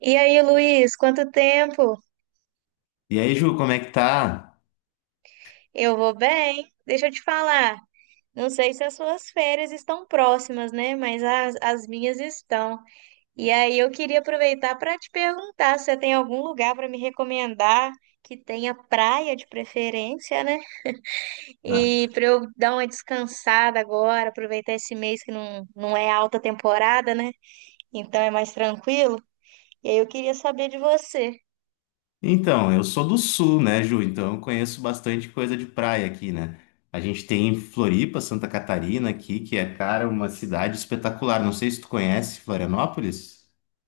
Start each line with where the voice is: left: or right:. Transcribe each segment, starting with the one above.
right: E aí, Luiz, quanto tempo?
left: E aí, Ju, como é que tá?
right: Eu vou bem. Deixa eu te falar. Não sei se as suas férias estão próximas, né? Mas as minhas estão. E aí, eu queria aproveitar para te perguntar se você tem algum lugar para me recomendar que tenha praia de preferência, né? E para eu dar uma descansada agora, aproveitar esse mês que não é alta temporada, né? Então é mais tranquilo. E aí, eu queria saber de você.
left: Então, eu sou do sul, né, Ju? Então eu conheço bastante coisa de praia aqui, né? A gente tem Floripa, Santa Catarina aqui, que é, cara, uma cidade espetacular. Não sei se tu conhece Florianópolis.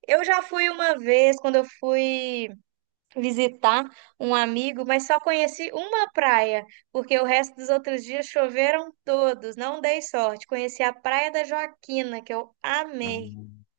right: Eu já fui uma vez, quando eu fui visitar um amigo, mas só conheci uma praia, porque o resto dos outros dias choveram todos, não dei sorte. Conheci a Praia da Joaquina, que eu amei.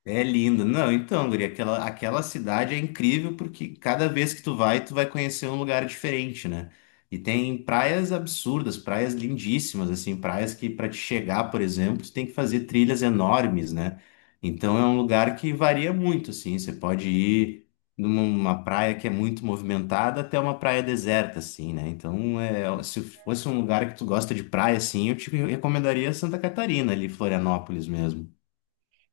left: É lindo. Não, então, Guri, aquela cidade é incrível porque cada vez que tu vai conhecer um lugar diferente, né? E tem praias absurdas, praias lindíssimas, assim, praias que para te chegar, por exemplo, tu tem que fazer trilhas enormes, né? Então é um lugar que varia muito, assim. Você pode ir numa praia que é muito movimentada até uma praia deserta, assim, né? Então, é, se fosse um lugar que tu gosta de praia, assim, eu te recomendaria Santa Catarina, ali, Florianópolis mesmo.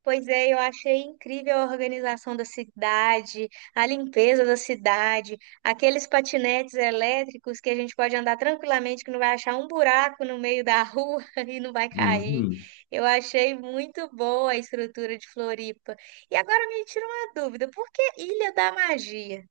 right: Pois é, eu achei incrível a organização da cidade, a limpeza da cidade, aqueles patinetes elétricos que a gente pode andar tranquilamente, que não vai achar um buraco no meio da rua e não vai cair.
left: Uhum.
right: Eu achei muito boa a estrutura de Floripa. E agora me tira uma dúvida, por que Ilha da Magia?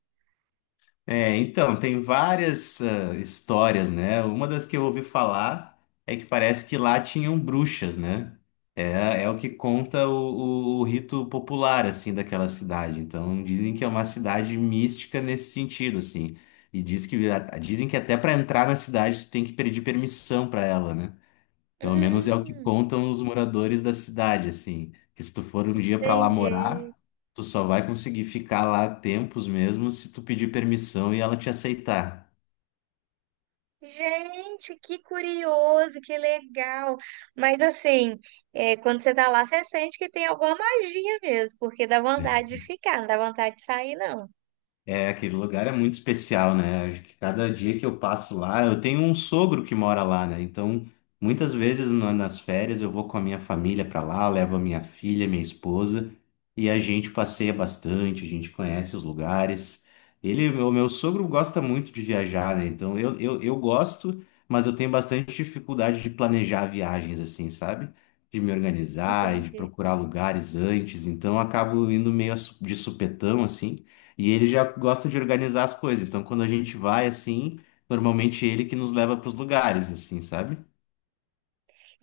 left: É, então, tem várias histórias, né? Uma das que eu ouvi falar é que parece que lá tinham bruxas, né? É, é o que conta o rito popular, assim, daquela cidade. Então, dizem que é uma cidade mística nesse sentido, assim. E diz que, dizem que até para entrar na cidade tu tem que pedir permissão para ela, né? Pelo menos é o que
right: Hum,
left: contam os moradores da cidade, assim, que se tu for um dia para lá
right: entendi.
left: morar, tu só vai conseguir ficar lá tempos mesmo se tu pedir permissão e ela te aceitar.
right: Gente, que curioso, que legal. Mas assim, quando você tá lá, você sente que tem alguma magia mesmo, porque dá vontade de ficar, não dá vontade de sair, não.
left: É, aquele lugar é muito especial, né? Acho que cada dia que eu passo lá, eu tenho um sogro que mora lá, né? Então, muitas vezes nas férias eu vou com a minha família para lá, levo a minha filha, minha esposa, e a gente passeia bastante, a gente conhece os lugares. Ele, o meu, sogro gosta muito de viajar, né? Então, eu gosto, mas eu tenho bastante dificuldade de planejar viagens assim, sabe? De me organizar e de
right: Entendi.
left: procurar lugares antes. Então, eu acabo indo meio de supetão, assim. E ele já gosta de organizar as coisas. Então, quando a gente vai assim, normalmente é ele que nos leva para os lugares, assim, sabe?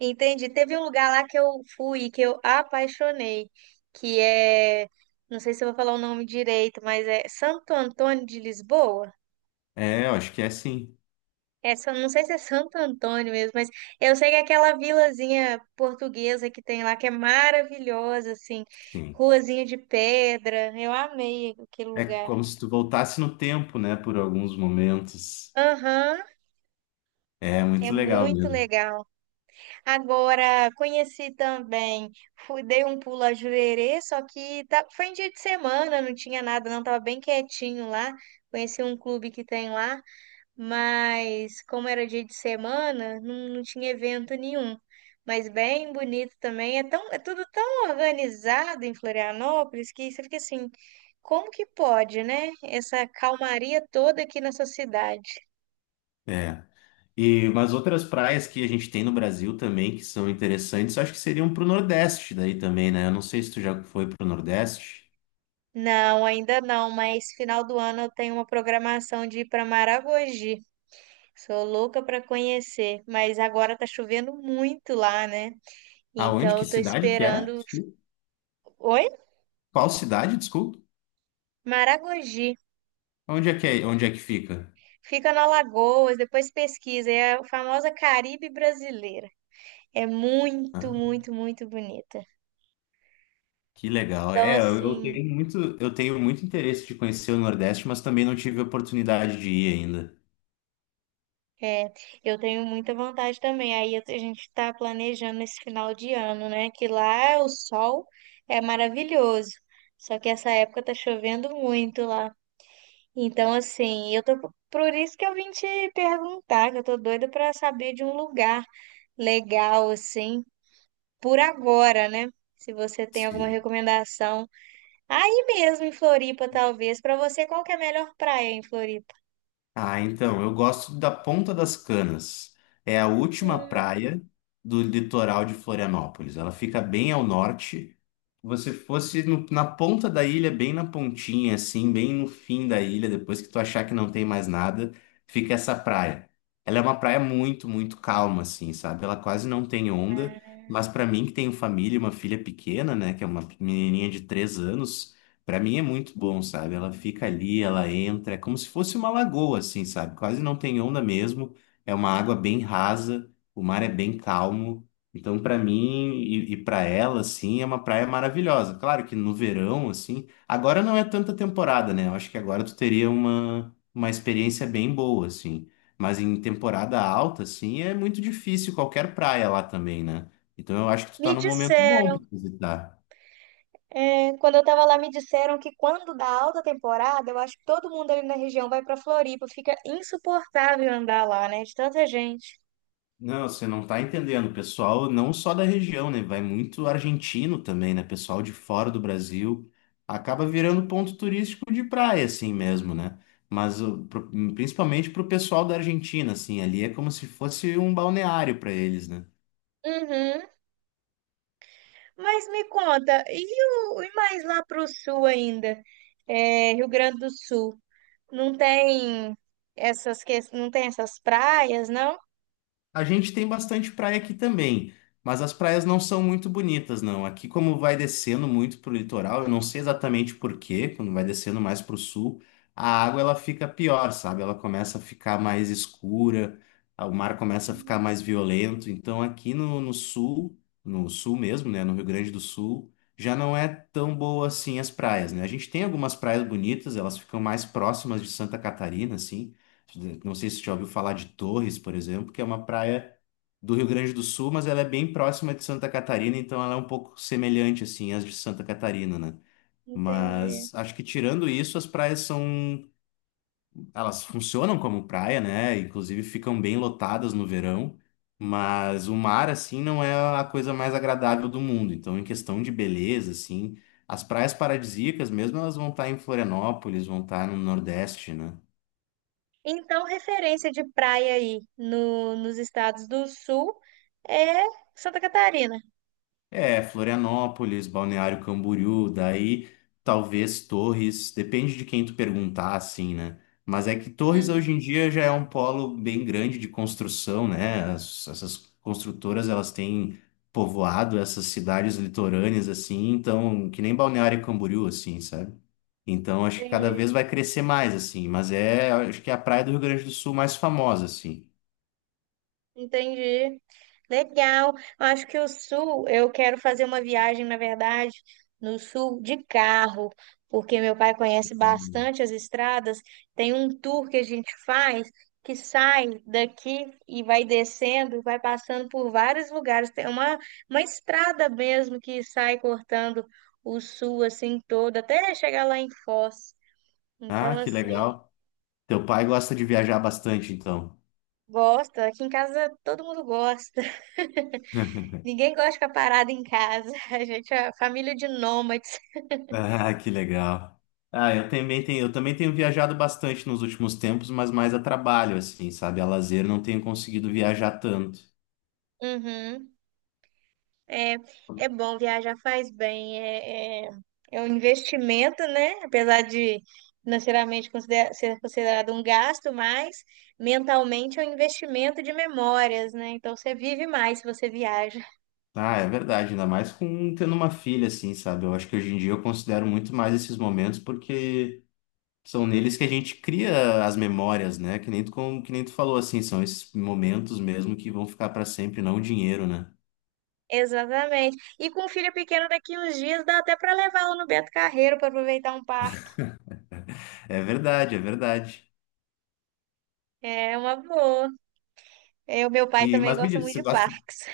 right: Entendi. Teve um lugar lá que eu fui, que eu apaixonei, que é, não sei se eu vou falar o nome direito, mas é Santo Antônio de Lisboa.
left: É, eu acho que é assim.
right: É, não sei se é Santo Antônio mesmo, mas eu sei que é aquela vilazinha portuguesa que tem lá, que é maravilhosa, assim,
left: Sim.
right: ruazinha de pedra. Eu amei aquele
left: É
right: lugar.
left: como se tu voltasse no tempo, né? Por alguns momentos.
right: Aham,
left: É
right: é
left: muito legal
right: muito
left: mesmo.
right: legal. Agora, conheci também, fui, dei um pulo a Jurerê, só que tá, foi em dia de semana, não tinha nada, não, tava bem quietinho lá. Conheci um clube que tem lá, mas como era dia de semana, não tinha evento nenhum. Mas bem bonito também. É tão, é tudo tão organizado em Florianópolis que você fica assim, como que pode, né? Essa calmaria toda aqui nessa cidade.
left: É. E umas outras praias que a gente tem no Brasil também que são interessantes, eu acho que seriam pro Nordeste daí também, né? Eu não sei se tu já foi pro Nordeste.
right: Não, ainda não, mas final do ano eu tenho uma programação de ir para Maragogi. Sou louca para conhecer, mas agora tá chovendo muito lá, né?
left: Aonde?
right: Então
left: Que
right: eu tô
left: cidade que é?
right: esperando.
left: Desculpa.
right: Oi?
left: Qual cidade? Desculpa.
right: Maragogi.
left: Onde é que é? Onde é que fica?
right: Fica na Alagoas, depois pesquisa. É a famosa Caribe brasileira. É muito, muito, muito bonita.
left: Que legal.
right: Então,
left: É, eu
right: assim,
left: tenho muito, eu tenho muito interesse de conhecer o Nordeste, mas também não tive a oportunidade de ir ainda.
right: é, eu tenho muita vontade também. Aí a gente está planejando esse final de ano, né? Que lá o sol é maravilhoso. Só que essa época tá chovendo muito lá. Então, assim, eu tô. Por isso que eu vim te perguntar, que eu tô doida para saber de um lugar legal, assim, por agora, né? Se você tem alguma
left: Sim.
right: recomendação. Aí mesmo em Floripa, talvez. Pra você, qual que é a melhor praia em Floripa?
left: Ah, então, eu gosto da Ponta das Canas. É a última praia
right: Hum,
left: do litoral de Florianópolis. Ela fica bem ao norte. Você fosse na ponta da ilha, bem na pontinha, assim, bem no fim da ilha, depois que tu achar que não tem mais nada, fica essa praia. Ela é uma praia muito, muito calma, assim, sabe? Ela quase não tem onda, mas para mim que tenho família, e uma filha pequena, né, que é uma menininha de 3 anos. Pra mim é muito bom, sabe? Ela fica ali, ela entra, é como se fosse uma lagoa, assim, sabe? Quase não tem onda mesmo. É uma água bem rasa, o mar é bem calmo. Então, pra mim e para ela, assim, é uma praia maravilhosa. Claro que no verão, assim, agora não é tanta temporada, né? Eu acho que agora tu teria uma experiência bem boa, assim. Mas em temporada alta, assim, é muito difícil qualquer praia lá também, né? Então, eu acho que tu
right: me
left: tá num momento bom
right: disseram,
left: pra visitar.
right: é, quando eu tava lá, me disseram que quando dá alta temporada, eu acho que todo mundo ali na região vai pra Floripa. Fica insuportável andar lá, né? De tanta gente.
left: Não, você não tá entendendo, pessoal, não só da região, né? Vai muito argentino também, né? Pessoal de fora do Brasil acaba virando ponto turístico de praia, assim mesmo, né? Mas o- pro- Principalmente pro pessoal da Argentina, assim, ali é como se fosse um balneário para eles, né?
right: Uhum. Mas me conta, e mais lá pro sul ainda? É, Rio Grande do Sul. Não tem essas, não tem essas praias, não?
left: A gente tem bastante praia aqui também, mas as praias não são muito bonitas, não. Aqui, como vai descendo muito pro litoral, eu não sei exatamente por quê, quando vai descendo mais pro sul, a água ela fica pior, sabe? Ela começa a ficar mais escura, o mar começa a ficar mais violento. Então, aqui no sul, no sul mesmo, né, no Rio Grande do Sul, já não é tão boa assim as praias, né? A gente tem algumas praias bonitas, elas ficam mais próximas de Santa Catarina, assim. Não sei se você já ouviu falar de Torres, por exemplo, que é uma praia do Rio Grande do Sul, mas ela é bem próxima de Santa Catarina, então ela é um pouco semelhante assim às de Santa Catarina, né?
right: Entendi.
left: Mas acho que tirando isso, as praias são, elas funcionam como praia, né? Inclusive ficam bem lotadas no verão, mas o mar assim não é a coisa mais agradável do mundo. Então, em questão de beleza, assim, as praias paradisíacas mesmo, elas vão estar em Florianópolis, vão estar no Nordeste, né?
right: Então, referência de praia aí no, nos estados do sul é Santa Catarina.
left: É, Florianópolis, Balneário Camboriú, daí talvez Torres, depende de quem tu perguntar, assim, né? Mas é que Torres
right: Uhum.
left: hoje em dia já é um polo bem grande de construção, né? Essas construtoras, elas têm povoado essas cidades litorâneas, assim, então, que nem Balneário Camboriú, assim, sabe? Então, acho que cada
right: Entendi.
left: vez vai crescer mais, assim, mas é, acho que é a praia do Rio Grande do Sul mais famosa, assim.
right: Entendi. Legal. Acho que o sul, eu quero fazer uma viagem, na verdade, no sul de carro, porque meu pai conhece
left: Hum.
right: bastante as estradas. Tem um tour que a gente faz que sai daqui e vai descendo, vai passando por vários lugares. Tem uma estrada mesmo que sai cortando o sul assim todo, até chegar lá em Foz. Então,
left: Ah, que
right: assim,
left: legal. Teu pai gosta de viajar bastante, então.
right: gosta. Aqui em casa todo mundo gosta. Ninguém gosta de ficar parado em casa. A gente é família de nômades.
left: Ah, que legal. Ah, eu também tenho viajado bastante nos últimos tempos, mas mais a trabalho, assim, sabe? A lazer não tenho conseguido viajar tanto.
right: Uhum. É, é bom viajar, faz bem. É, é, é um investimento, né? Apesar de financeiramente ser considerado um gasto, mas mentalmente é um investimento de memórias, né? Então você vive mais se você viaja.
left: Ah, é verdade, ainda mais com tendo uma filha, assim, sabe? Eu acho que hoje em dia eu considero muito mais esses momentos porque são neles que a gente cria as memórias, né? Que nem tu falou, assim, são esses momentos mesmo que vão ficar para sempre, não o dinheiro, né?
right: Exatamente. E com um filho pequeno daqui uns dias, dá até para levá-lo no Beto Carreiro para aproveitar um parque.
left: É verdade, é verdade.
right: É uma boa. É, o meu pai
left: E,
right: também
left: mas me
right: gosta
left: diz, você
right: muito de
left: gosta
right: parques.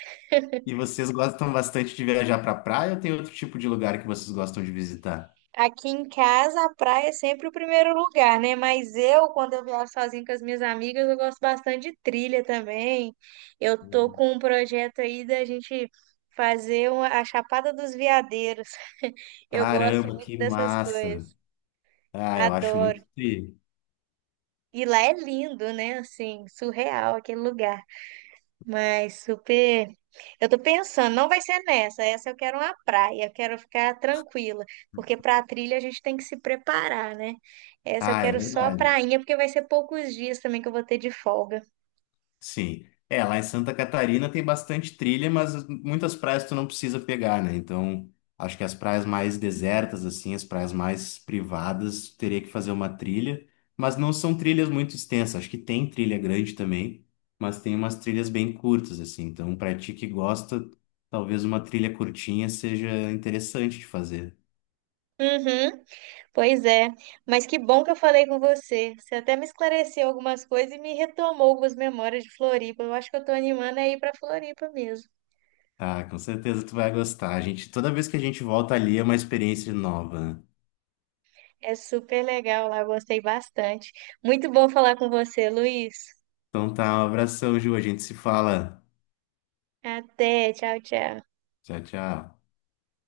left: E vocês gostam bastante de viajar pra praia ou tem outro tipo de lugar que vocês gostam de visitar?
right: Aqui em casa, a praia é sempre o primeiro lugar, né? Mas eu, quando eu viajo sozinho com as minhas amigas, eu gosto bastante de trilha também. Eu tô com um projeto aí da gente fazer a Chapada dos Veadeiros. Eu gosto
left: Caramba,
right: muito
left: que
right: dessas
left: massa!
right: coisas,
left: Ah, eu acho
right: adoro.
left: muito tri.
right: E lá é lindo, né? Assim, surreal aquele lugar. Mas super. Eu tô pensando, não vai ser nessa. Essa eu quero uma praia, eu quero ficar tranquila, porque pra trilha a gente tem que se preparar, né? Essa eu
left: Ah, é
right: quero só a
left: verdade.
right: prainha, porque vai ser poucos dias também que eu vou ter de folga.
left: Sim. É, lá em Santa Catarina tem bastante trilha, mas muitas praias tu não precisa pegar, né? Então, acho que as praias mais desertas, assim, as praias mais privadas, teria que fazer uma trilha, mas não são trilhas muito extensas. Acho que tem trilha grande também, mas tem umas trilhas bem curtas, assim. Então, pra ti que gosta, talvez uma trilha curtinha seja interessante de fazer.
right: Uhum, pois é. Mas que bom que eu falei com você. Você até me esclareceu algumas coisas e me retomou algumas memórias de Floripa. Eu acho que eu tô animando a ir pra Floripa mesmo.
left: Ah, com certeza tu vai gostar. A gente, toda vez que a gente volta ali é uma experiência nova. Né?
right: É super legal lá, gostei bastante. Muito bom falar com você, Luiz.
left: Então tá, um abração, Ju. A gente se fala.
right: Até, tchau, tchau.
left: Tchau, tchau.